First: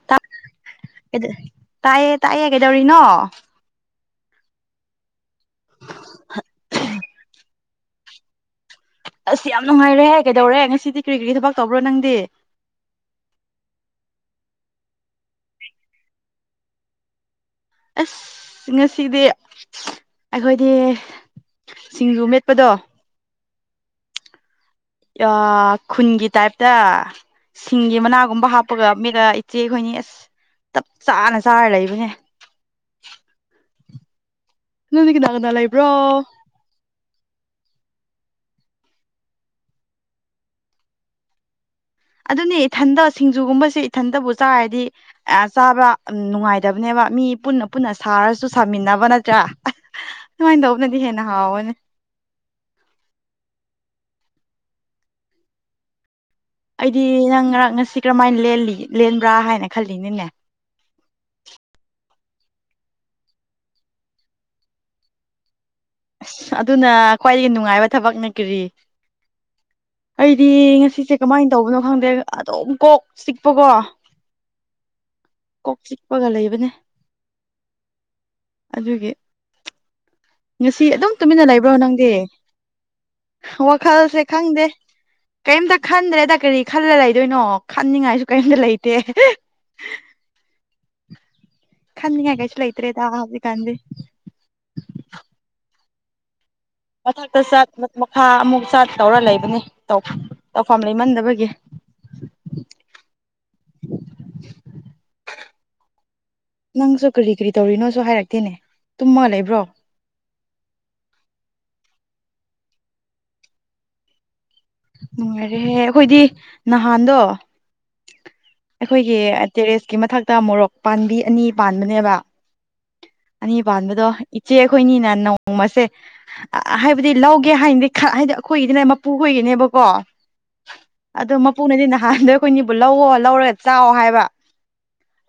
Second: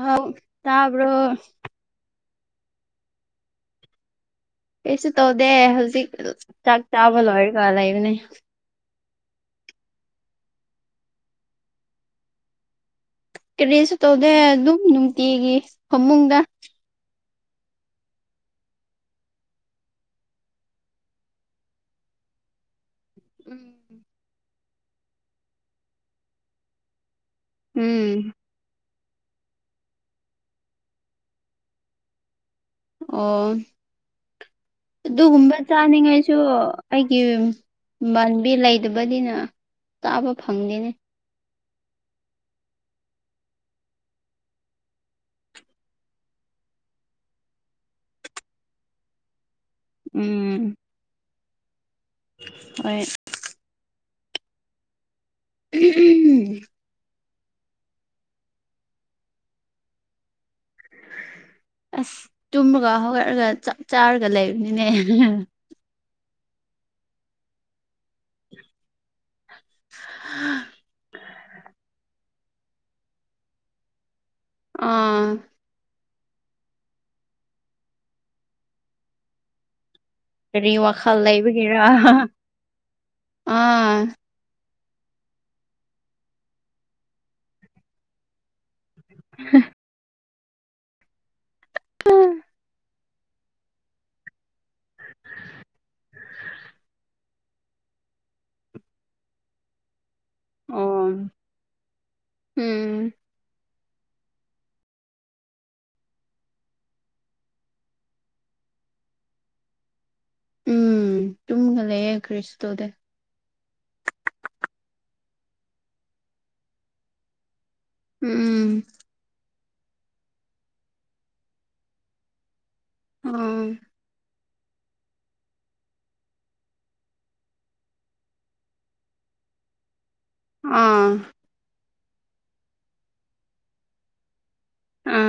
ꯑꯥꯎ ꯇꯕ꯭ꯔꯣ ꯇꯥꯏꯌꯦ ꯇꯥꯏꯌꯦ ꯀꯩꯗꯧꯔꯤꯅꯣ ꯀꯩꯁꯨ ꯇꯧꯗꯦ ꯍꯧꯖꯤꯛ ꯆꯥꯛ ꯆꯥꯕ ꯂꯣꯏꯔꯒ ꯂꯩꯕꯅꯦ ꯑꯁ ꯌꯥꯝ ꯅꯨꯡꯉꯥꯏꯔꯦꯍ ꯀꯩꯗꯧꯔꯦ ꯉꯁꯤꯗꯤ ꯀꯔꯤ ꯀꯔꯤꯒꯤ ꯊꯕꯛ ꯇꯧꯕ꯭ꯔꯣ ꯅꯪꯗꯤ ꯀꯔꯤꯁꯨ ꯇꯧꯗꯦ ꯑꯗꯨꯝ ꯅꯨꯡꯇꯤꯒꯤ ꯐꯃꯨꯡꯗ ꯑꯁ ꯉꯁꯤꯗꯤ ꯑꯩꯈꯣꯏꯗꯤ ꯁꯤꯡꯖꯨ ꯃꯦꯠꯄꯗꯣ ꯎꯝ ꯈꯨꯟꯒꯤ ꯇꯥꯏꯞꯇ ꯁꯤꯡꯒꯤ ꯎꯝ ꯃꯅꯥꯒꯨꯝꯕ ꯍꯥꯞꯄꯒ ꯃꯦꯒꯥ ꯏꯆꯦꯈꯣꯏꯅꯤ ꯑꯁ ꯆꯞ ꯆꯥꯅ ꯆꯥꯔ ꯂꯩꯕꯅꯦ ꯑꯣ ꯅꯪꯗꯤ ꯀꯅꯥ ꯀꯅꯥ ꯑꯗꯨꯒꯨꯝꯕ ꯂꯩꯕ꯭ꯔꯣ ꯆꯥꯅꯤꯡꯉꯥꯏꯁꯨ ꯑꯩꯒꯤ ꯄꯕꯥꯥꯟꯕꯤ ꯂꯩꯗꯕꯗꯤꯅ ꯆꯥꯕ ꯐꯪꯗꯦꯅꯦ ꯑꯗꯨꯅꯦ ꯏꯊꯟꯗ ꯁꯤꯡꯖꯨꯒꯨꯝꯕꯁꯦ ꯏꯊꯟꯇꯕꯨ ꯆꯥꯔꯗꯤ ꯆꯥꯕ ꯅꯨꯡꯉꯥꯏꯇꯕꯅꯦꯕ ꯃꯤ ꯄꯨꯟꯅ ꯄꯨꯟꯅ ꯁꯥꯔꯁꯨ ꯁꯥꯃꯤꯟꯅꯕ ꯅꯠꯇ꯭ꯔꯥ ꯁꯨꯃꯥꯏꯅ ꯇꯧꯕꯅꯗꯤ ꯍꯦꯟꯅ ꯍꯥꯎꯋꯅꯦ ꯑꯣꯏ [unintelligible] ꯑꯩꯗꯤ ꯅꯪ ꯉꯔꯥꯡ ꯉꯁꯤ ꯀꯔꯝꯍꯥꯏꯅ ꯂꯦꯟꯕ꯭ꯔꯥ ꯍꯥꯏꯅ ꯈꯜꯂꯤꯅꯤꯅꯦ ꯑꯁ ꯇꯨꯝꯃꯒ ꯍꯧꯒꯠꯂꯒ ꯆꯞ ꯆꯥꯔꯒ ꯂꯩꯕꯅꯤꯅꯦ ꯑꯁ ꯑꯗꯨꯅ ꯈ꯭ꯋꯥꯏꯗꯒꯤ ꯅꯨꯡꯉꯥꯏꯕ ꯊꯕꯛꯅ ꯀꯔꯤ ꯑꯩꯗꯤ ꯉꯁꯤꯁꯦ ꯀꯃꯥꯏꯅ ꯇꯧꯕꯅꯣ ꯈꯪꯗꯦ ꯑꯗꯨꯝ ꯀꯣꯛ ꯆꯤꯛꯄꯀꯣ ꯑꯥ ꯀꯄꯒ ꯂꯩꯕꯅꯦ ꯑꯗꯨꯒꯤ ꯀꯔꯤ ꯉꯁꯤ ꯑꯗꯨꯝ ꯋꯥꯈꯜ ꯇꯨꯃꯤꯟꯅ ꯂꯩꯕ꯭ꯔꯣ ꯂꯩꯕꯒꯤꯔ ꯅꯪꯗꯤ ꯑꯥ ꯋꯥꯈꯜꯁꯦ ꯈꯪꯗꯦ ꯀꯩꯝꯇ ꯈꯟꯗ꯭ꯔꯦꯗ ꯀꯔꯤ ꯈꯜꯂ ꯂꯩꯗꯣꯏꯅꯣ ꯈꯟꯅꯤꯡꯉꯥꯏꯁꯨ ꯀꯔꯤꯝꯇ ꯂꯩꯇ [inaudible] ꯈꯪꯅ ꯍꯥꯏ ꯀꯩꯁꯨ ꯂꯩ ꯏꯇꯔꯦ ꯇꯕꯤ ꯀꯥꯟꯗ [inaudible] ꯆ ꯃꯈꯥ ꯑꯃꯨꯛ ꯆꯠ ꯇꯧꯔ ꯂꯩꯕꯅꯤ ꯇꯧ ꯇꯐꯝ ꯑꯣ ꯂꯩꯃꯟꯗꯕꯒꯤ ꯎꯝ [inaudible] ꯅꯪꯁꯨ ꯀꯔꯤ ꯀꯔꯤ ꯇꯧꯔꯤꯅꯣꯁꯨ ꯍꯥꯏꯔꯛꯇꯦꯅꯦ ꯇꯨꯝꯃ ꯂꯩꯕ꯭ꯔꯣ ꯎꯝ ꯇꯨꯝꯒ ꯂꯩꯦ ꯈ꯭ꯔꯤꯁꯇꯗ ꯅꯨꯡꯉꯥꯏꯔꯦꯍꯦ ꯑꯩꯈꯣꯏꯗꯤ ꯅꯍꯥꯟꯗꯣ ꯎꯝ ꯑꯩꯈꯣꯏꯒꯤ ꯇꯦꯔꯦꯁꯀꯤ ꯃꯊꯛꯇ ꯃꯣꯔꯣꯛ ꯄꯥꯕꯤ ꯑꯅꯤ ꯄꯥꯟꯕꯅꯦꯕ ꯑꯅꯤ ꯎꯝ ꯄꯥꯟꯕꯗꯣ ꯏꯆꯦꯈꯣꯏꯅꯤꯅ ꯅꯣꯡꯃꯁꯦ ꯍꯥꯏꯕꯗꯤ ꯂꯧꯒꯦ ꯍꯥꯏꯅꯗꯤ ꯍꯥꯏꯗꯤ ꯑꯩꯈꯣꯏꯒꯤꯗꯤꯅ ꯃꯄꯨ ꯑꯣꯏꯒꯤꯅꯦꯕꯀꯣ ꯑꯥ ꯑꯗꯣ ꯃꯄꯨꯅꯗꯤ ꯅꯍꯥꯟꯗ ꯑꯩꯈꯣꯏꯅꯤꯕꯨ ꯂꯧꯋꯣ ꯂꯧꯔꯒ ꯆꯥꯛꯑꯣ ꯍꯥꯏꯕ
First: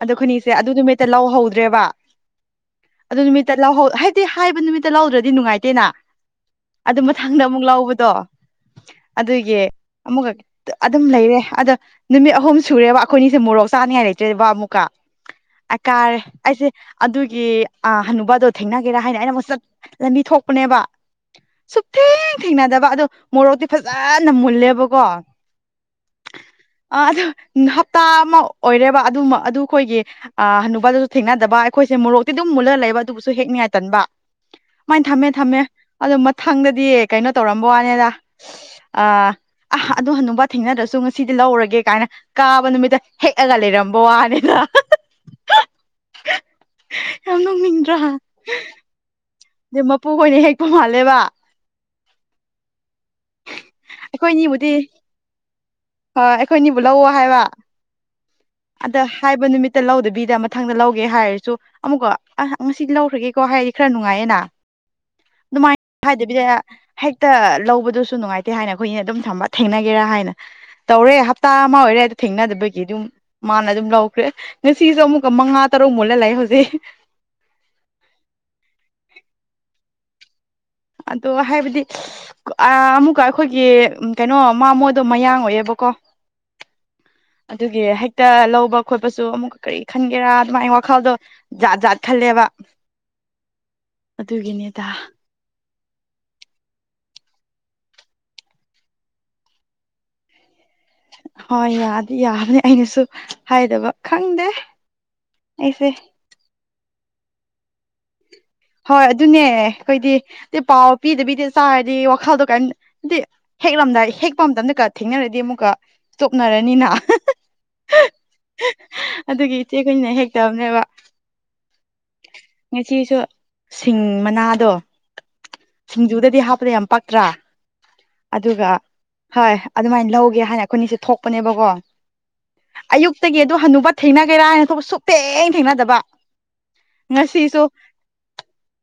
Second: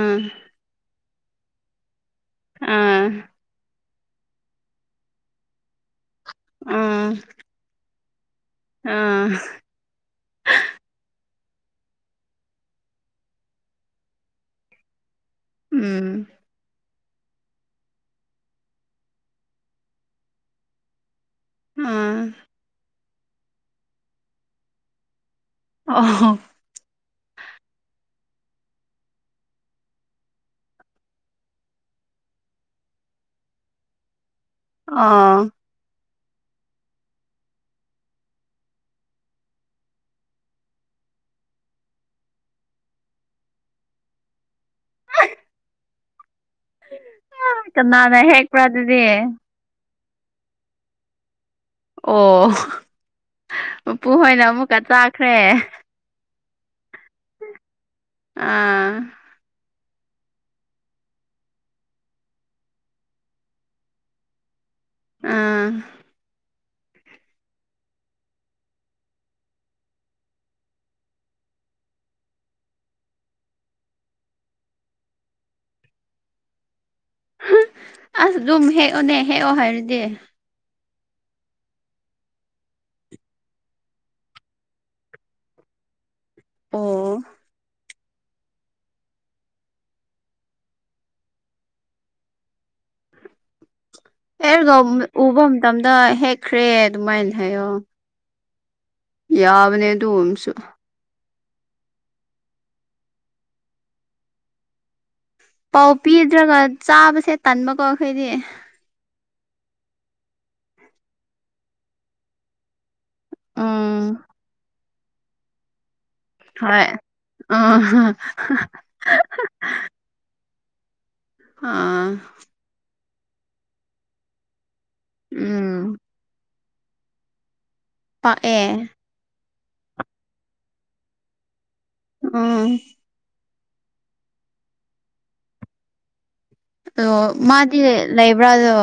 ꯑꯣ ꯈꯨꯅꯤꯁꯦ ꯑꯗꯨ ꯅꯨꯃꯤꯠꯇ ꯂꯧꯍꯧꯗ꯭ꯔꯦꯕ ꯑꯥ ꯑꯗꯨ ꯅꯨꯃꯤꯠꯇ ꯂꯧ ꯍꯥꯏ ꯑꯗꯨꯗꯤ ꯍꯥꯏꯕ ꯅꯨꯃꯤꯠꯇ ꯂꯧꯗ꯭ꯔꯗꯤ ꯅꯨꯡꯉꯥꯏꯇꯦꯅ ꯑꯗꯨ ꯑꯥ ꯃꯊꯪꯗ ꯑꯃꯨꯛ ꯂꯧꯕꯗꯣ ꯑꯥ ꯑꯗꯨꯒꯤ ꯑꯃꯨꯛꯈ ꯑꯗꯨꯝ ꯂꯩꯔꯦ ꯑꯗ ꯅꯨꯃꯤꯠ ꯑꯍꯨꯝ ꯁꯨꯔꯦꯕ ꯑꯩꯈꯣꯏꯅꯤꯁꯦ ꯃꯣꯔꯣꯛ ꯆꯥꯅꯤꯡꯉꯥꯏ ꯂꯩꯇ꯭ꯔꯦ ꯕꯕꯥ ꯑꯃꯨꯛꯀ ꯑꯦꯥ ꯎꯝ ꯑꯩꯥꯏꯁꯦ ꯑꯗꯨꯒꯤ ꯍꯅꯨꯕꯗꯣ ꯊꯦꯡꯅꯒꯦꯔꯥ ꯍꯥꯏꯅ ꯑꯩꯅ ꯑꯃꯨꯛꯠ ꯂꯝꯕꯤ ꯊꯣꯛꯄꯅꯦꯕ ꯑꯥ ꯁꯨꯛꯊꯦꯡ ꯊꯦꯡꯅꯗꯕ ꯑꯗꯣ ꯃꯣꯔꯣꯛꯇꯤ ꯐꯖꯅ ꯃꯨꯜꯂꯦꯕꯀꯣ ꯑꯣ ꯑꯗ ꯍꯞ ꯑꯃ ꯑꯣꯏꯔꯦꯕ ꯑꯗꯨ ꯑꯗꯨ ꯑꯩꯈꯣꯏꯒꯤ ꯍꯅꯨꯄꯥꯗꯁꯨ ꯊꯦꯡꯅꯗꯕ ꯑꯩꯈꯣꯏꯁꯦ ꯃꯣꯔꯣꯛꯇꯤ ꯑꯗꯨꯝ ꯃꯨꯜꯂ ꯂꯩꯕ ꯑꯗꯨꯕꯨꯁꯨ ꯍꯦꯛꯅꯤꯉꯥꯏꯇꯟꯕ ꯑꯗꯨꯃꯥꯏꯅ ꯊꯝꯃꯦ ꯑꯣ ꯊꯝꯃꯦ ꯑꯗꯨꯗ ꯃꯊꯪꯗꯗꯤ ꯀꯩꯅꯣ ꯇꯧꯔꯝꯕ ꯋꯥꯅꯤꯗ ꯑꯥ ꯑ ꯑꯗꯨ ꯍ ꯑꯗꯨꯕ ꯊꯦꯡꯅꯗ꯭ꯔꯁꯨ ꯉꯁꯤꯗꯤ ꯂꯧꯔꯒꯦ ꯀꯥꯏꯅ ꯀꯥꯕ ꯅꯨꯃꯤꯠꯇ ꯍꯦꯛꯑꯒ ꯂꯩꯔꯝꯕ ꯋꯥꯅꯤꯅ ꯑ ꯑꯗꯝ ꯔꯥ ꯀꯅꯥꯅ ꯍꯦꯛꯄ꯭ꯔꯥ ꯑꯗꯨꯗꯤ ꯑ ꯃꯄꯨ ꯍꯣꯏꯅ ꯍꯦꯛꯄ ꯃꯥꯜꯂꯦꯕ ꯑꯣ ꯃꯄꯨꯍꯣꯏꯅ ꯑꯃꯨꯛꯀ ꯑꯩꯈꯣꯏꯅꯤꯕꯨꯗꯤ ꯆꯥꯈ꯭ꯔꯦ ꯑꯩꯈꯣꯏꯅꯤꯕꯨ ꯂꯧꯑꯣ ꯍꯥꯏꯕ ꯑꯗ ꯑꯥ ꯍꯥꯏꯕ ꯅꯨꯃꯤꯠ ꯇ ꯂꯧꯗꯕꯤꯗ ꯃꯊꯪꯗ ꯂꯧꯒꯦ ꯍꯥꯏꯔꯁꯨ ꯑꯃꯨꯛꯀ ꯑꯁ ꯉꯁꯤꯗꯤ ꯂꯧꯈ꯭ꯔꯒꯦꯀꯣ ꯍꯥꯏꯔꯗꯤ ꯈꯔ ꯅꯨꯡꯉꯥꯏꯌꯦꯅꯥ ꯑꯥ ꯑꯗꯨꯃꯥꯏꯅ ꯍꯥꯏꯗꯕꯤꯗ ꯍꯦꯛꯇ ꯂꯧꯕꯗꯨ ꯁ ꯅꯨꯡꯉꯥꯏꯇꯦ ꯍꯥꯏꯅ ꯑꯩꯈꯣꯏꯅ ꯑꯗꯨꯝ ꯊꯝꯕ ꯊꯦꯡꯅꯒꯦꯔꯥ ꯍꯥꯏꯅ ꯇꯧꯔꯦ ꯍꯞꯇꯥ ꯑꯃ ꯑꯣꯏꯔꯦ ꯍꯥꯏꯗ ꯊꯦꯡꯅꯗꯕꯒꯤ ꯑꯗꯨꯝ ꯃꯥꯅ ꯑꯗꯨꯝ ꯂꯧꯈ꯭ꯔꯦ ꯉꯁꯤꯁꯨ ꯑꯃꯨꯛꯀ ꯃꯉꯥ ꯇꯔꯨꯛ ꯃꯨꯜꯂ ꯂꯩꯥꯛꯑꯦ ꯍꯧꯖꯤꯛ ꯗꯦ ꯑꯗꯣ ꯍꯥꯏꯕꯗꯤ ꯑꯃꯨꯛꯀ ꯑꯩꯈꯣꯏꯒꯤ ꯀꯩꯅꯣ ꯃꯥꯃꯣꯗꯣ ꯃꯌꯥꯡ ꯑꯣꯏꯑꯦꯕ ꯀꯣ ꯑꯣ ꯑꯗꯨꯒꯤ ꯇ ꯂꯧꯕ ꯈꯣꯠꯄꯁꯨ ꯑꯃꯨꯛꯀ ꯀꯔꯤ ꯈꯟꯒꯦꯔꯥ ꯑꯗꯨꯃꯥꯏꯅ ꯋꯥꯈꯜꯗꯣ ꯖꯥꯠ ꯖꯥꯠ ꯈꯜꯂꯦꯕ [inaudible] ꯍꯒ ꯑꯗꯨꯒꯤꯅꯦꯗ ꯎꯕ ꯃꯇꯝꯗ ꯍꯦꯛꯈ꯭ꯔꯦ ꯑꯗꯨꯃꯥꯏꯅ ꯍꯥꯏꯌꯣ ꯌꯥꯎꯅꯦ ꯑꯗꯨ ꯑꯣ ꯑꯃꯁꯁꯨ ꯍꯣꯏ ꯌꯥꯗꯤ ꯌꯥꯕꯅꯦ ꯑꯩꯅꯁꯨ ꯍꯥꯏꯗꯕ ꯈꯪꯗꯦ ꯑꯩꯁꯦ ꯄꯥꯎ ꯄꯤꯗ꯭ꯔꯒ ꯆꯥꯕꯁꯦ ꯇꯟꯕꯀꯣ ꯑꯩꯈꯣꯏꯗꯤ ꯍꯣꯏ ꯑꯗꯨꯅꯦ ꯑꯩꯈꯣꯏꯗꯤ ꯑ ꯄꯥꯎ ꯄꯤꯗꯕꯤꯤꯗ ꯆꯥꯔꯗꯤ ꯋꯥꯈꯜꯗꯣ ꯀ ꯑꯗꯨꯗꯤ ꯍꯦꯛꯂꯝꯗꯥꯏ ꯎꯝ ꯍꯦꯛꯄ ꯃꯇꯝꯗꯒ ꯊꯦꯡꯅꯔꯗꯤ ꯑꯃꯨꯛꯀ ꯇꯣꯛꯅꯔꯅꯤꯅ ꯍꯣꯏ ꯑ ꯑꯗꯨꯒꯤ ꯏꯆꯦ ꯑꯩꯈꯣꯏꯅ ꯍꯦꯛ ꯇꯅꯦꯕ ꯑꯥ ꯏꯆꯁꯨ ꯁꯤꯡ ꯃꯅꯥꯗꯣ ꯎꯝ ꯗ ꯌꯥꯝ ꯄꯛꯇ꯭ꯔꯥ ꯑꯗꯨꯒ ꯄꯥꯛꯑꯦ ꯍꯣꯏ ꯑꯗꯨꯃꯥꯏꯅ ꯂꯧꯒꯦ ꯍꯥꯏꯅ ꯑꯩꯈꯣꯏꯅꯤꯁꯦ ꯊꯣꯛꯄꯅꯦꯕꯀꯣ ꯑꯥ ꯑꯌꯨꯛꯇꯒꯤ ꯑꯗꯨ ꯍꯟꯅꯨꯕ ꯊꯦꯡꯅꯒꯦꯔꯥ ꯍꯥꯏꯅ ꯊꯣꯛꯄ ꯁꯨꯛꯇꯦꯡ ꯊꯦꯡꯅꯗꯕ ꯑꯣ ꯉꯁꯤꯁꯨ ꯃꯥꯗꯤ ꯂꯩꯕ꯭ꯔꯥꯗꯣ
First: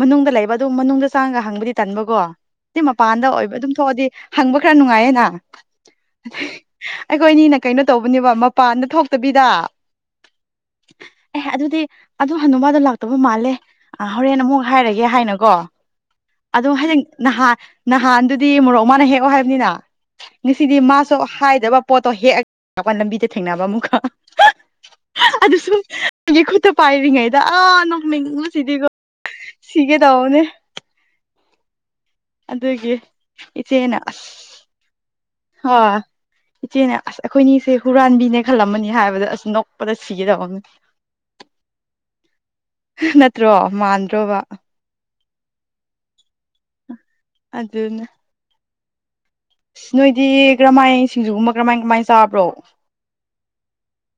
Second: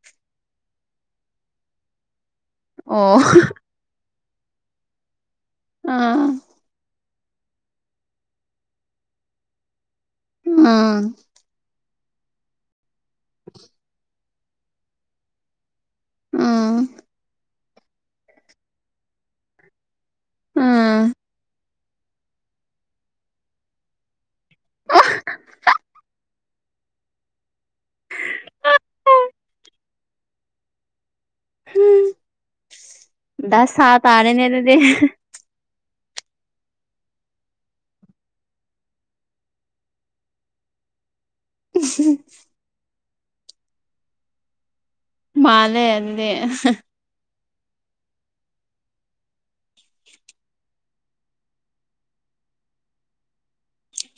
ꯃꯅꯨꯡꯗ ꯂꯩꯕ ꯑꯗꯨꯝ ꯃꯅꯨꯡꯗ ꯆꯥꯡꯒ ꯍꯪꯕꯗꯤ ꯇꯟꯕꯀꯣ ꯁꯤ ꯑꯣ ꯃꯄꯥꯟꯗ ꯑꯣꯏꯕ ꯑꯗꯨꯝ ꯊꯣꯛꯑꯗꯤ ꯍꯪꯕ ꯈꯔ ꯅꯨꯡꯉꯥꯏꯌꯦꯅ ꯑꯝ ꯑꯩꯈꯣꯏ ꯑꯅꯤꯅ ꯀꯩꯅꯣ ꯇꯧꯕꯅꯦꯕ ꯃꯄꯥꯟꯗ ꯊꯣꯛꯇꯕꯤꯗ ꯎꯝ ꯑꯦ ꯑꯗꯨꯗꯤ ꯑꯗꯨ ꯍꯟꯗ ꯃꯥꯗꯣ ꯂꯥꯛꯇꯕ ꯃꯥꯜꯂꯦ ꯍꯣꯔꯦꯟ ꯑꯃꯨꯛ ꯍꯥꯏꯔꯒꯦ ꯍꯥꯏꯅꯀꯣ ꯎꯝ ꯑꯗꯨꯣ ꯍꯥꯏꯌꯦꯡ ꯅꯍꯥꯟ ꯅꯍꯥꯟꯗꯨꯗꯤ ꯃꯣꯔꯣꯛ ꯃꯥꯅ ꯍꯦꯛꯑꯣ ꯍꯥꯏꯕꯅꯤꯅ ꯉꯁꯤꯗꯤ ꯎꯝ ꯃꯥꯁꯨ ꯍꯥꯏꯗꯕ ꯄꯣꯠꯇꯣ ꯍꯦꯛꯑꯄ ꯂꯝꯕꯤꯗ ꯊꯦꯡꯅꯕ ꯑꯃꯨꯛꯀ ꯑꯗꯨ ꯁꯨꯝ ꯑꯩꯒꯤ ꯈꯨꯠꯇ ꯄꯥꯏꯔꯤꯉꯩꯗ ꯑꯥ ꯅꯣꯡꯃꯤ ꯉꯣꯁꯤꯗꯤ ꯁꯤꯒꯦ ꯇꯎꯅꯦ ꯎꯝ ꯑꯗꯨꯗꯒꯤ ꯏꯆꯦꯅ ꯑꯁ ꯇꯥꯔꯦꯅꯦ ꯑꯗꯨꯗꯤ ꯍ ꯏꯆꯦꯅꯦ ꯑꯁ ꯑꯩꯈꯣꯏꯅꯤꯁꯦ ꯍꯨꯔꯥꯟꯕꯤꯅꯦ ꯈꯜꯂꯝꯃꯅꯤ ꯍꯥꯏꯕꯗ ꯑꯁ ꯅꯣꯛꯄꯗ ꯁꯤꯒꯗꯕꯅꯦ ꯎ ꯅꯠꯇ꯭ꯔꯣ ꯃꯥꯟꯗ꯭ꯔꯣꯕ ꯃꯥꯂꯦꯗꯤ ꯑꯗꯨꯗꯅꯦ ꯅꯣꯏꯗꯤ ꯀꯔꯝꯍꯥꯏ ꯁꯤꯡꯖꯨꯒꯨꯝꯕ ꯀꯔꯝꯃꯥꯏ ꯀꯔꯃꯥꯏꯅ ꯆꯥꯕ꯭ꯔꯣ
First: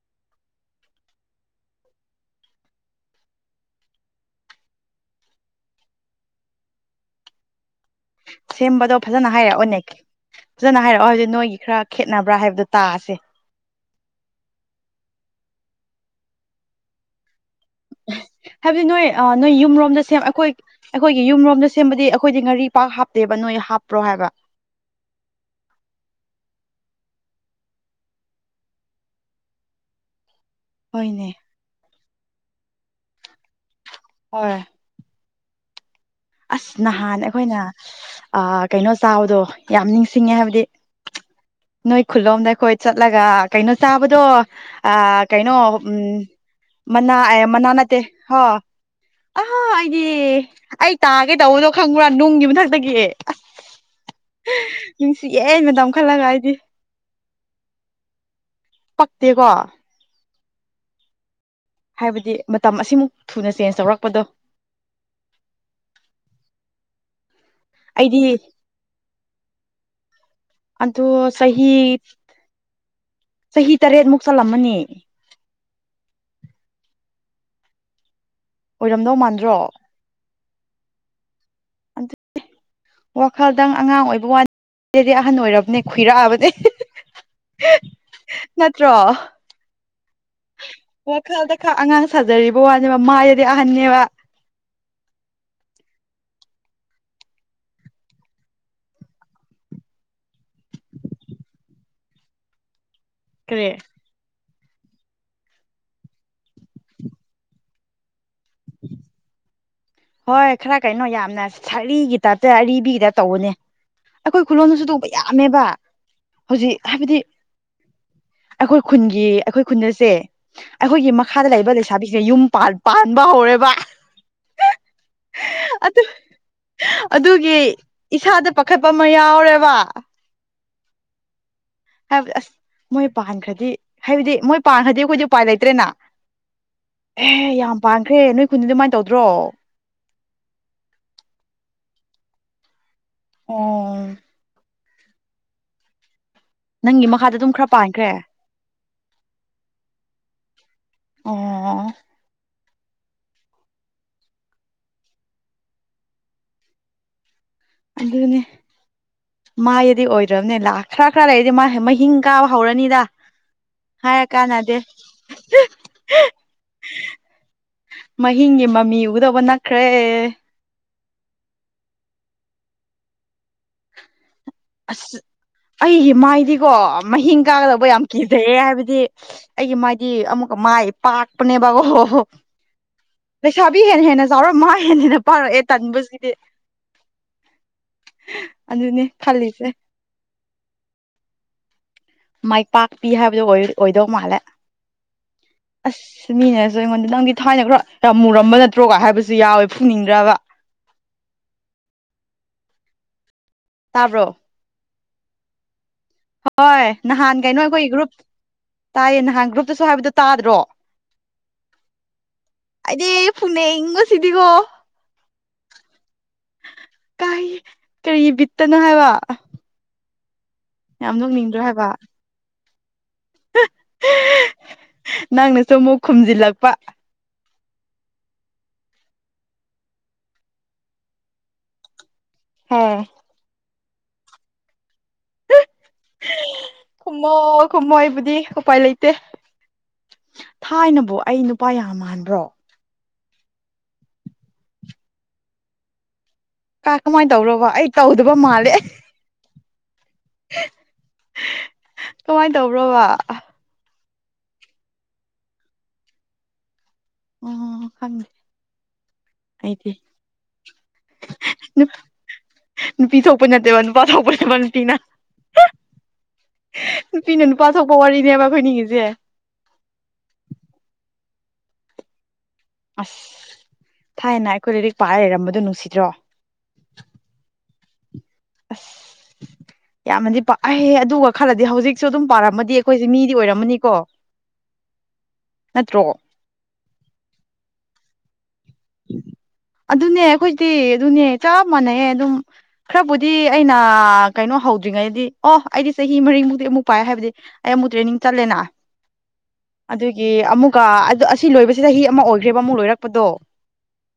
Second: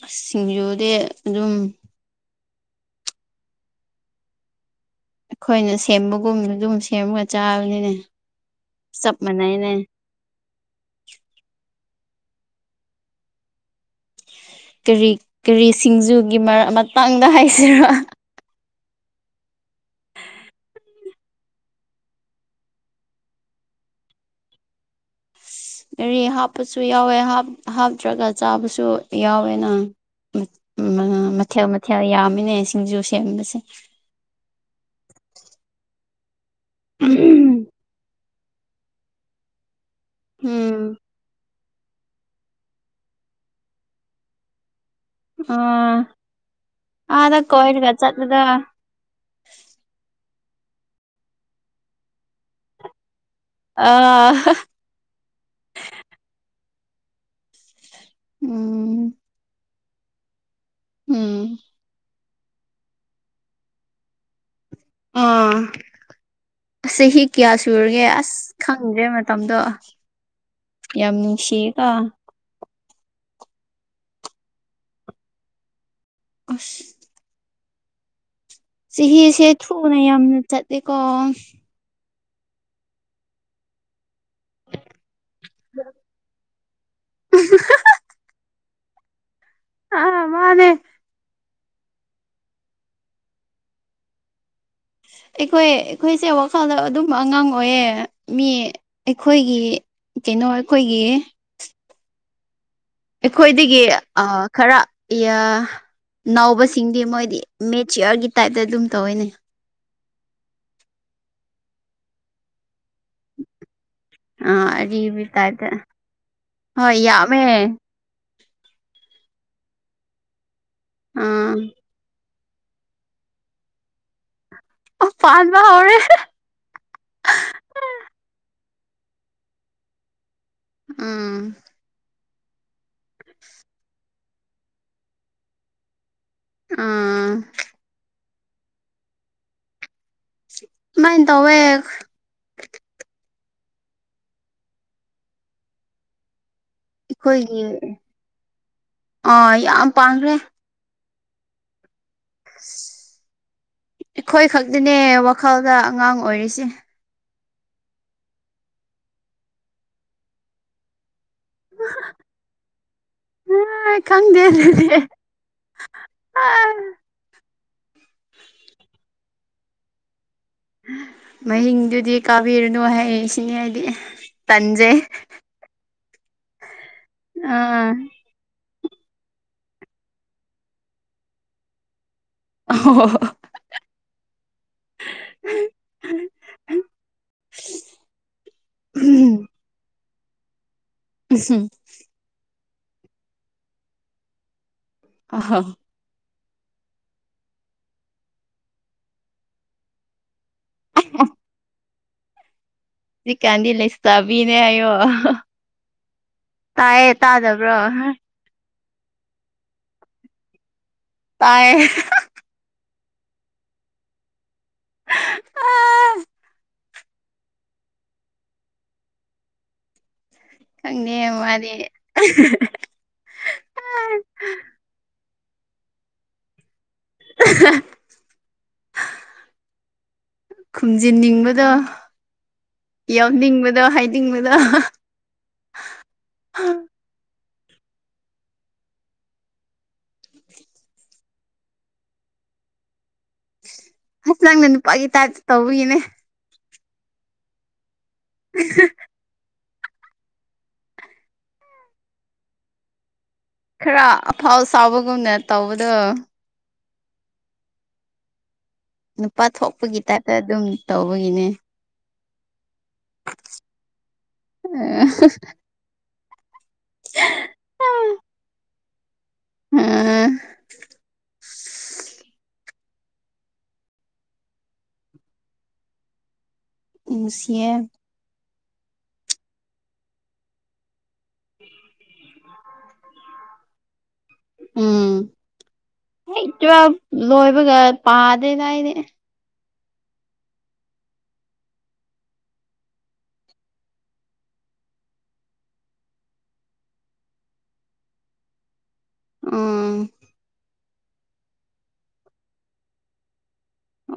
ꯑ ꯁꯤꯡꯖꯨꯗꯤ ꯑꯗꯨꯝ ꯑꯩꯈꯣꯏꯅ ꯁꯦꯝꯕꯒꯨꯝꯗꯨ ꯑꯗꯨ ꯑꯗꯨꯝ ꯁꯦꯝꯃꯒ ꯆꯥꯕꯅꯤꯅꯦ ꯁꯦꯝꯕꯗꯣ ꯆꯞ ꯐꯖꯅ ꯍꯥꯏꯔꯛꯑꯣ ꯃꯥꯟꯅꯩꯅꯦ ꯅꯦꯛ ꯐꯖꯅ ꯍꯥꯏꯔꯛꯑꯣ ꯍꯧꯖꯤꯛ ꯅꯣꯏꯒꯤ ꯈꯔ ꯈꯦꯠꯅꯕ꯭ꯔꯥ ꯍꯥꯏꯕꯗꯣ ꯇꯥꯁꯦ ꯀꯔꯤ ꯀꯔꯤ ꯁꯤꯡꯖꯨꯒꯤ ꯃꯇꯥꯡꯗ ꯍꯥꯏꯁꯤꯔꯣ ꯍꯥꯏꯕꯗꯤ ꯅꯣꯏ ꯅꯣꯏ ꯌꯨꯝꯔꯣꯝꯗ ꯁꯦꯝ ꯑꯩꯈꯣꯏ ꯑꯩꯈꯣꯏꯒꯤ ꯌꯨꯝꯔꯣꯝꯗ ꯁꯦꯝꯕꯗꯤ ꯑꯩꯈꯣꯏꯗꯤ ꯉꯥꯔꯤ ꯄꯥꯛ ꯍꯥꯞꯇꯦꯕ ꯅꯣꯏ ꯍꯥꯞꯄ꯭ꯔꯣ ꯍꯥꯏꯕ [unintelligible] ꯔꯤ ꯍꯥꯞꯄꯁꯨ ꯌꯥꯎꯋꯦ ꯍꯥꯞꯇ꯭ꯔꯒ ꯆꯥꯕꯁꯨ ꯌꯥꯎꯋꯦ ꯅꯪ ꯎ ꯍꯣꯏꯅꯦ ꯃꯊꯦꯜ ꯃꯊꯦꯜ ꯌꯥꯝꯃꯤꯅꯦ ꯁꯤꯡꯖꯨ ꯁꯦꯝꯕꯁꯦ ꯍ ꯑꯁ ꯅꯍꯥꯟ ꯑꯩꯈꯣꯏꯅ ꯀꯩꯅꯣ ꯆꯥꯎꯗꯣ ꯌꯥꯝ ꯅꯤꯡꯁꯤꯡꯉꯦ ꯍꯥꯏꯕꯗꯤ ꯎꯝ ꯅꯣꯏ ꯈꯨꯂꯣꯝꯗ ꯑꯩꯈꯣꯏ ꯆꯠꯂꯒ ꯀꯩꯅꯣ ꯆꯥꯕꯗꯣ ꯑ ꯀꯩꯅꯣ ꯑ ꯎꯝ ꯃꯅꯥ ꯑꯥꯗ ꯃꯅꯥ ꯀꯣꯏꯔꯒ ꯅꯠꯇꯦ ꯆꯠꯂꯨꯗ ꯍ ꯑꯍꯥ ꯑꯩꯗꯤ ꯑꯩ ꯇꯥꯒꯦ ꯇꯧꯕꯗꯣ ꯈꯪꯕ꯭ꯔꯥ ꯅꯨꯡꯒꯤ ꯃꯊꯛꯇꯒꯤ ꯑꯁ ꯑ ꯅꯨꯡꯁꯤꯌꯦ ꯃꯦꯗꯥꯝ ꯈꯜꯂꯒ ꯑꯩꯗꯤ ꯎꯝ ꯄꯛꯛꯇꯦꯀꯣ ꯎꯝ ꯍꯥꯏꯕꯗꯤ ꯃꯇꯝ ꯑꯁꯤꯃꯨꯛ ꯊꯨꯅ ꯆꯦꯟꯁ ꯇꯧꯔꯛꯄꯗꯣ ꯑꯁꯦ ꯍꯤ ꯀꯌꯥ ꯁꯨꯔꯒꯦ ꯑꯩꯗꯤ ꯑꯁ ꯈꯪꯗ꯭ꯔꯦ ꯃꯇꯝꯗꯣ ꯑꯗꯣ ꯌꯥꯝꯅꯤꯁꯤ ꯆꯍꯤ ꯀ ꯆꯍꯤ ꯇꯔꯦꯠ ꯃꯨꯛ ꯆꯜꯂꯝꯃꯅꯤ ꯑꯁ ꯑꯣꯏꯔꯝꯗꯧ ꯆꯁꯦ ꯃꯥꯟꯗ꯭ꯔꯣ ꯊꯨꯅ ꯌꯥꯝꯅ ꯆꯠꯂꯦꯀꯣ ꯑꯗꯨ ꯋꯥꯈꯜꯗꯪ ꯑꯉꯥꯡ ꯑꯣꯏꯕ ꯕꯗꯤ ꯑꯍꯟ ꯑꯣꯏꯔꯕꯅꯦ ꯈꯏꯔꯛꯑꯕꯅꯦ ꯅꯠꯇ꯭ꯔꯣ ꯑ ꯃꯥꯅꯦ ꯈꯔ ꯑꯉꯥꯡ ꯁꯥꯖꯔꯤꯕ ꯋꯥꯅꯦꯕ ꯃꯥꯏꯗꯗꯤ ꯑꯍꯟꯅꯅꯦꯕ ꯍ ꯑꯩꯈꯣꯏ ꯑꯩꯈꯣꯏꯁꯦ ꯋꯥꯈꯜꯗ ꯑꯗꯨꯝꯕ ꯑꯉꯥꯡ ꯑꯣꯏꯌꯦ ꯃꯤ ꯑꯩꯈꯣꯏꯒꯤ ꯀꯩꯅꯣ ꯑꯩꯈꯣꯏꯒꯤ ꯀꯔꯤ ꯑꯩꯈꯣꯏꯗꯒꯤ ꯈꯔ ꯅꯥꯎꯕꯁꯤꯡꯗꯤ ꯃꯣꯏꯗꯤ ꯃꯦꯠꯆꯌꯥꯔꯒꯤ ꯇꯥꯏꯞꯇ ꯑꯗꯨꯝ ꯇꯧꯋꯤꯅꯦ ꯍꯣꯏ ꯈꯔ ꯀꯩꯅꯣ ꯌꯥꯝꯅ ꯁꯛꯂꯤꯒꯤ ꯇꯥꯏꯞꯇ ꯑꯔꯤꯕꯒꯤꯗ ꯇꯧꯕꯅꯦ ꯑꯩꯈꯣꯏ ꯑꯥ ꯈꯨꯂꯣꯗꯁꯨ ꯇꯧꯕ ꯑꯔꯤꯕ ꯌꯥꯝꯃꯦꯕ ꯇꯥꯏꯞꯇ ꯍꯧꯖꯤꯛ ꯍꯣꯏ ꯍꯥꯏꯕꯗꯤ ꯌꯥꯝꯃꯦ ꯑꯩꯈꯣꯏ ꯈꯨꯟꯒꯤ ꯑꯩꯈꯣꯏ ꯈꯨꯟꯁꯦ ꯑꯩꯈꯣꯏꯒꯤ ꯃꯈꯥꯗ ꯑꯥ ꯂꯩꯕ ꯂꯩꯁꯥꯕꯤꯁꯤꯅ ꯌꯨꯝ ꯄꯥ ꯄꯥꯟꯕ ꯍꯔꯦꯕ ꯑꯣ ꯄꯥꯟꯕ ꯍꯧꯔꯦ ꯑꯗꯨ ꯑꯗꯨꯒꯤ ꯏꯁꯥꯗ ꯄꯥꯈꯠꯄ ꯑꯃ ꯌꯥꯎꯔꯦꯕ ꯎꯝ ꯍꯥꯏꯕꯗꯤ ꯑꯁ ꯃꯣꯏ ꯄꯥꯟꯈ꯭ꯔꯗꯤ ꯍꯥꯏꯕꯗꯤ ꯃꯣꯏ ꯄꯥꯟꯈ꯭ꯔꯗꯤ ꯑꯩꯈꯣꯏꯗꯤ ꯎꯄꯥꯏ ꯂꯩꯇ꯭ꯔꯦꯅ ꯎꯝ ꯑꯦ ꯌꯥꯝ ꯄꯥꯝꯈ꯭ꯔꯦ ꯅꯣꯏ ꯈꯨꯟ ꯑꯗꯨꯃꯥꯏꯅ ꯇꯧꯗ꯭ꯔꯣ ꯃꯥꯥꯏ ꯇꯋꯦ ꯑꯣ ꯅꯪꯒꯤ ꯃꯈꯥꯗ ꯑꯗꯨꯝ ꯑꯩꯈꯣꯏꯒꯤ ꯈꯔ ꯄꯥꯟꯈ꯭ꯔꯦ ꯑꯥ ꯌꯥꯝ ꯄꯥꯡꯈ꯭ꯔꯦ ꯑ ꯑꯩꯈꯣꯏ ꯈꯛꯇꯤꯅꯦ ꯋꯥꯈꯜꯗ ꯑꯉꯥꯡ ꯑꯣꯏꯔꯤꯁꯦ ꯑꯗꯨꯅꯦ ꯃꯥꯏꯗꯤ ꯑꯣꯏꯗ꯭ꯔꯕꯅꯦ ꯂꯥꯛꯈ꯭ꯔꯥ ꯈꯔ ꯂꯩꯔꯗꯤ ꯃꯥꯁꯦ ꯃꯍꯤꯡ ꯀꯥꯕ ꯍꯧꯔꯅꯤꯗ ꯑꯥ ꯍ ꯈꯪꯗꯦ ꯀꯥꯟꯅꯗꯦ ꯑꯗꯨꯗꯤ ꯑꯥ ꯃꯍꯤꯡꯒꯤ ꯃꯃꯤ ꯎꯗꯧꯕ ꯅꯛꯈ꯭ꯔꯦ ꯃꯍꯤꯡꯗꯨꯗꯤ ꯀꯥꯕꯤꯔꯅꯨꯌꯦ ꯍꯥꯏꯁꯤꯅꯦ ꯑꯩꯗꯤ ꯑꯁ ꯑꯩꯒꯤ ꯃꯥꯏꯗꯤꯀꯣ ꯃꯍꯤꯡ ꯀꯥꯒꯗꯧꯕ ꯑꯥ ꯌꯥꯝ ꯀꯤꯖꯩꯌꯦ ꯍꯥꯏꯕꯗꯤ ꯗꯤ ꯑꯩꯒꯤ ꯃꯥꯢꯗꯤ ꯑꯃꯨꯛꯀ ꯃꯥꯏ ꯄꯥꯛꯄꯅꯦꯕ ꯍꯣ ꯍꯣ ꯍꯣ ꯍꯣ ꯍꯣ ꯂꯩꯁꯥꯕꯤ ꯍꯦꯟꯅ ꯍꯦꯟꯅ ꯆꯥꯎꯔ ꯃꯥ ꯍꯦ ꯍꯦꯟꯅ ꯄꯥꯔꯛꯑꯦ ꯇꯟꯕꯁꯤꯗꯤ ꯑꯗꯨꯅꯦ ꯈꯜꯂꯤꯁꯦ ꯝ ꯃꯥꯏ ꯄꯥꯛꯄꯤ ꯍꯥꯏꯕꯗꯨꯣ ꯑꯣꯏꯗꯧ ꯃꯥꯜꯂꯦ ꯑ ꯍ ꯁꯤ ꯃꯤꯅꯦꯁꯨ ꯑꯩꯉꯣꯟꯗ ꯅꯪꯗꯤ ꯊꯥꯏꯅ ꯈꯔ ꯌꯥꯝ ꯃꯨꯔꯝꯕ ꯅꯠꯇ꯭ꯔꯣꯒ ꯍꯥꯏꯕꯁꯨ ꯌꯥꯎꯋꯦ ꯐꯨꯅꯤꯡꯗ꯭ꯔꯕ [unintelligible] ꯁꯤꯖꯤꯛ ꯀꯥꯟꯗꯤ ꯂꯩꯁ ꯇꯥꯕ꯭ꯔꯣ ꯇꯥꯕꯤꯅꯦ ꯑꯣ ꯍꯣꯏ ꯅꯍꯥꯟ ꯀꯩꯅꯣ ꯑꯩꯈꯣꯏ ꯒ꯭ꯔꯨꯞ ꯇꯥꯏꯌꯦ ꯅꯍꯥꯟ ꯒ꯭ꯔꯨꯞꯇꯁꯨ ꯍꯥꯏꯕꯗꯣ ꯇꯥꯗ꯭ꯔꯣ ꯇꯥꯏ ꯑꯩꯗꯤ ꯐꯨꯅꯤꯡꯕꯁꯤꯗꯤꯒꯣ ꯑꯥ ꯀꯥꯏ ꯀꯔꯤ ꯕꯤꯠꯇꯅꯣ ꯍꯥꯏꯕ ꯌꯥꯝ ꯈꯪꯅꯦ ꯅꯣꯛꯅꯤꯡꯗ꯭ꯔꯣ ꯃꯥꯅꯦ ꯍꯥꯏꯕ ꯅꯪꯅꯁꯨ ꯑꯃꯨꯛ ꯈꯨꯝꯖꯤꯜꯂꯛꯄ [inaudible] ꯈꯨꯝꯖꯤꯟꯅꯤꯡꯕꯗꯣ ꯍꯦ ꯌꯥꯎꯅꯤꯡꯕꯗꯣ ꯍꯥꯏꯅꯤꯡꯕꯗꯣ ꯑꯣ ꯀꯨꯝꯃꯣꯏꯕꯨꯗꯤ ꯎꯄꯥꯏ ꯂꯩꯇꯦ ꯊꯥꯏꯅꯕꯣ ꯑꯩ ꯅꯨꯄꯥ ꯌꯥꯝ ꯃꯥꯟꯕ꯭ꯔꯣ ꯑꯁ ꯅꯪꯅ ꯅꯨꯄꯥꯒꯤ ꯇꯥꯏ ꯇꯧꯕꯒꯤꯅꯦ ꯀꯥ ꯀꯃꯥꯏꯅ ꯇꯧꯔꯕ ꯑꯩ ꯇꯧꯗꯕ ꯃꯥꯜꯂꯦ ꯀꯃꯥꯏꯅ ꯇꯧꯕ꯭ꯔꯣꯕ ꯈꯔ ꯑꯐꯥꯎ ꯁꯕꯒꯨꯝꯅ ꯇꯧꯕꯗꯣ ꯎ ꯈꯪꯗꯦ ꯅꯨꯄꯥ ꯑꯩꯗꯤ ꯊꯣꯛꯄꯒꯤ ꯇꯥꯏꯞꯇ ꯑꯗꯨꯝ ꯇꯧꯕꯒꯤꯅꯦ ꯅꯨꯄꯤ ꯊꯣꯛꯄ ꯅꯠꯇꯦꯕ ꯅꯨꯄꯥ ꯊꯣꯛꯄꯅꯦꯕ ꯅꯨꯄꯤꯅ ꯅꯨꯄꯤꯅ ꯅꯨꯄꯥ ꯊꯣꯛꯄ ꯋꯥꯔꯤꯅꯦꯕ ꯑꯩꯈꯣꯏ ꯅꯤꯒꯤꯁꯦ ꯎꯝ ꯑꯁ ꯊꯥꯏꯅ ꯑꯩꯈꯣꯏ ꯂꯥꯏꯔꯤꯛ ꯄꯥꯛꯑ ꯂꯩꯔꯝꯕꯗꯣ ꯅꯨꯡꯁꯤꯗ꯭ꯔꯣ ꯅꯨꯡꯁꯤꯌꯦ ꯑꯁ ꯌꯥꯝꯅꯗꯤ ꯄꯥꯛꯍ ꯑꯗꯨꯒ ꯈꯔꯗꯤ ꯍꯧꯖꯤꯛꯁꯨ ꯑꯗꯨꯝ ꯄꯥꯔꯄ ꯑꯃꯗꯤ ꯑꯩꯈꯣꯏꯁꯦ ꯃꯤꯗꯤ ꯑꯣꯏꯔꯝꯃꯅꯤꯀꯣ ꯅꯠꯇ꯭ꯔꯣ ꯎꯝꯇ ꯂꯣꯏꯕꯒ ꯄ [inaudible] ꯐꯅꯏꯅꯦ [inaudible] ꯑꯗꯨꯅꯦ ꯑꯩꯈꯣꯏꯗꯤ ꯑꯗꯨꯅꯦ ꯆꯞ ꯃꯥꯟꯅꯩꯑꯦ ꯑꯗꯨꯝ ꯈꯔꯕꯨꯗꯤ ꯑꯩꯅ ꯀꯩꯅꯣ ꯍꯧꯗ꯭ꯔꯤ ꯉꯩꯗꯤ ꯑꯣ ꯑꯩꯗꯤ ꯆꯍꯤ ꯃꯔꯤꯃꯨꯛꯇꯤ ꯑꯃꯨꯛ ꯄꯥꯏ ꯍꯥꯏꯕꯗꯤ ꯑꯩ ꯑꯃꯨꯛ ꯇ꯭ꯔꯦꯅꯤꯡ ꯆꯠꯂꯦꯅ ꯎꯝ ꯑꯗꯨꯒꯤ ꯑꯃꯨꯒ ꯑꯁꯤ ꯂꯣꯏꯕꯁꯤꯗ ꯍꯤ ꯑꯃ ꯑꯣꯏꯈ꯭ꯔꯦꯕ ꯑꯃꯨꯛ ꯂꯣꯏꯔꯛꯄꯗꯣ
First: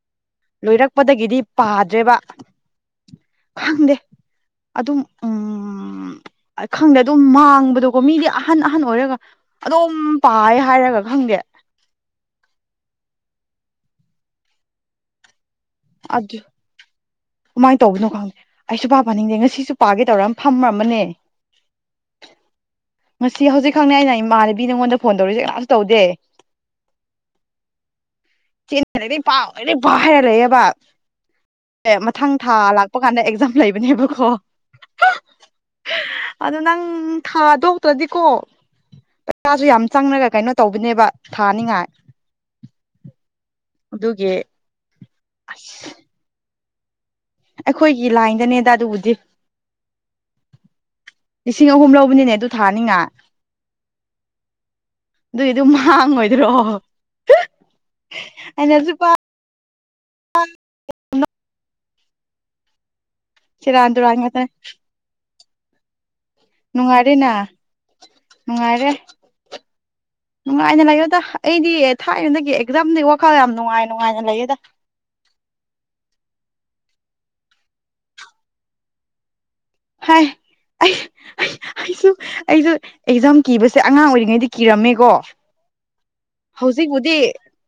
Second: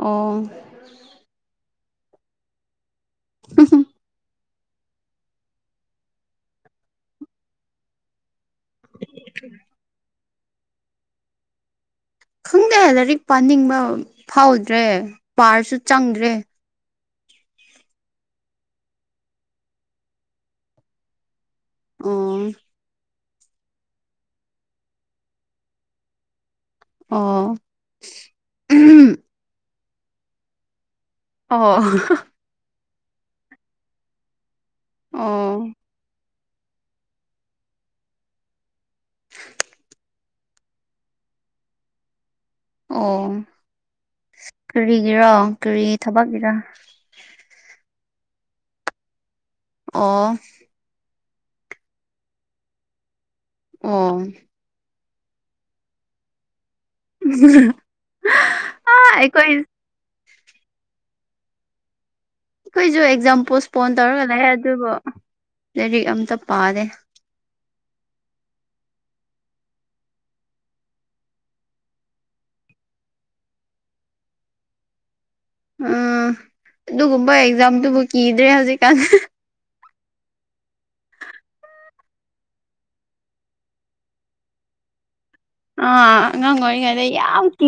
ꯑꯣ ꯂꯣꯏꯔꯛꯄꯗꯒꯤꯗꯤ ꯄꯥꯗ꯭ꯔꯦꯕ ꯈꯪꯗꯦ ꯑꯗꯨꯝ ꯎꯝ ꯈꯪꯗꯦ ꯑꯗꯨꯝ ꯃꯥꯡꯕꯗꯣꯀꯣ ꯃꯤꯗꯤ ꯑꯍꯟ ꯑꯍꯟ ꯑꯣꯏꯔꯒ ꯑꯗꯨꯝ ꯄꯥꯏ ꯍꯥꯏꯔꯒ ꯈꯪꯗꯦ ꯈꯪꯗꯦ ꯂꯥꯏꯔꯤꯛ ꯄꯥꯅꯤꯡꯕ ꯐꯥꯎꯗ꯭ꯔꯦ ꯄꯔꯁꯨ ꯑꯗꯨ ꯆꯪꯗ꯭ꯔꯦ ꯀꯃꯥꯏꯅ ꯇꯧꯕꯅꯣ ꯈꯪꯗꯦ ꯑꯩ ꯁꯨꯄꯥ ꯄꯥꯅꯤꯡꯗꯦ ꯉꯁꯤꯁꯨ ꯄꯥꯒꯦ ꯇꯧꯔ ꯐꯃꯝꯕꯅꯦ ꯑꯣ ꯉꯁꯤ ꯍꯧꯖꯤꯛ ꯈꯪꯅꯤ ꯑꯩꯅ ꯏꯃꯥꯟꯅꯕꯤ ꯅꯪꯉꯣꯟꯗ ꯐꯣꯟ ꯇꯧꯔꯤꯁꯦ ꯀꯅꯥꯁꯨ ꯇꯧꯗꯦ ꯑꯣ ꯄ ꯄ ꯍꯥꯏꯔ ꯂꯩꯕ ꯑꯣ ꯑꯦ ꯃꯊꯪ ꯊꯥ ꯂꯥꯛꯄ ꯀꯥꯟꯗ ꯑꯦꯛꯖꯥꯝ ꯂꯩꯕꯅꯦꯕꯀꯣ ꯑꯪ ꯑꯗꯣ ꯅꯪ ꯊꯥꯗꯣꯛꯇ꯭ꯔꯗꯤꯀꯣ ꯄꯩꯁꯥꯁꯨ ꯌꯥꯝ ꯆꯪꯅꯒ ꯀꯩꯅꯣ ꯇꯧꯕꯅꯦꯕ ꯊꯥꯅꯤꯉꯥꯏ ꯑ ꯑꯗꯨꯒꯤ ꯌꯦꯔꯣ ꯑꯁ ꯀꯔꯤ ꯊꯕꯛꯀꯤꯔ ꯑꯩꯈꯣꯏꯒꯤ ꯂꯥꯏꯟꯗꯅꯦꯗ ꯑꯗꯨꯕꯨꯗꯤ ꯑꯣ ꯂꯤꯁꯤꯡ ꯑꯍꯨꯝ ꯂꯧꯕꯅꯤꯅꯦ ꯑꯗꯨ ꯊꯥꯅꯤꯉꯥꯏ ꯑꯣ ꯑꯗꯨꯏ ꯑꯗꯨꯝ ꯍꯥꯡꯉꯣꯏꯗ꯭ꯔꯣ ꯍꯥ ꯑꯩꯈꯣꯢ ꯑ [inaudible] ꯀꯣꯏꯁꯨ ꯌꯥꯝ ꯄꯣꯁꯄꯣꯟ ꯁꯦꯔꯥꯟ ꯇꯨꯔꯥꯟ ꯇꯧꯔꯒ ꯂꯩ ꯉꯥꯛꯇꯅꯦ ꯑꯗꯨꯕꯨ ꯂꯥꯏꯔꯤꯛ ꯑꯝꯇ ꯄꯥꯗꯦ ꯅꯨꯡꯉꯥꯏꯔꯦꯅ ꯅꯨꯡꯉꯥꯏꯔꯦ [unintelligible] ꯅꯨꯡꯉꯥꯏꯅ ꯂꯩꯌꯣꯗ ꯑꯩꯗꯤ ꯊꯥꯏꯕꯗꯒꯤ ꯑꯦꯝꯗꯤ ꯋꯥꯈꯜ ꯌꯥꯝ ꯅꯨꯡꯉꯥꯏ ꯅꯨꯡꯉꯥꯏꯅ ꯂꯩꯌꯦꯗ ꯎꯥ ꯑꯗꯨꯒꯨꯝꯕ ꯑꯦꯛꯖꯥꯝꯗꯨꯕꯨ ꯀꯤꯗ꯭ꯔꯦ ꯍꯧꯖꯤꯛꯀꯥꯟ ꯍꯥꯏ ꯑꯩ ꯑꯩꯁꯨ ꯑꯩꯁꯨ ꯑꯦꯛꯖꯥꯝ ꯀꯤꯕꯁꯦ ꯑꯉꯥꯡ ꯑꯣꯏꯔꯤꯉꯩꯗꯤ ꯀꯤꯔꯝꯃꯦꯀꯣ ꯑꯉꯩ ꯉꯗ ꯍꯧꯖꯤꯛꯄꯨꯗꯤ ꯌꯥꯝ ꯀꯤ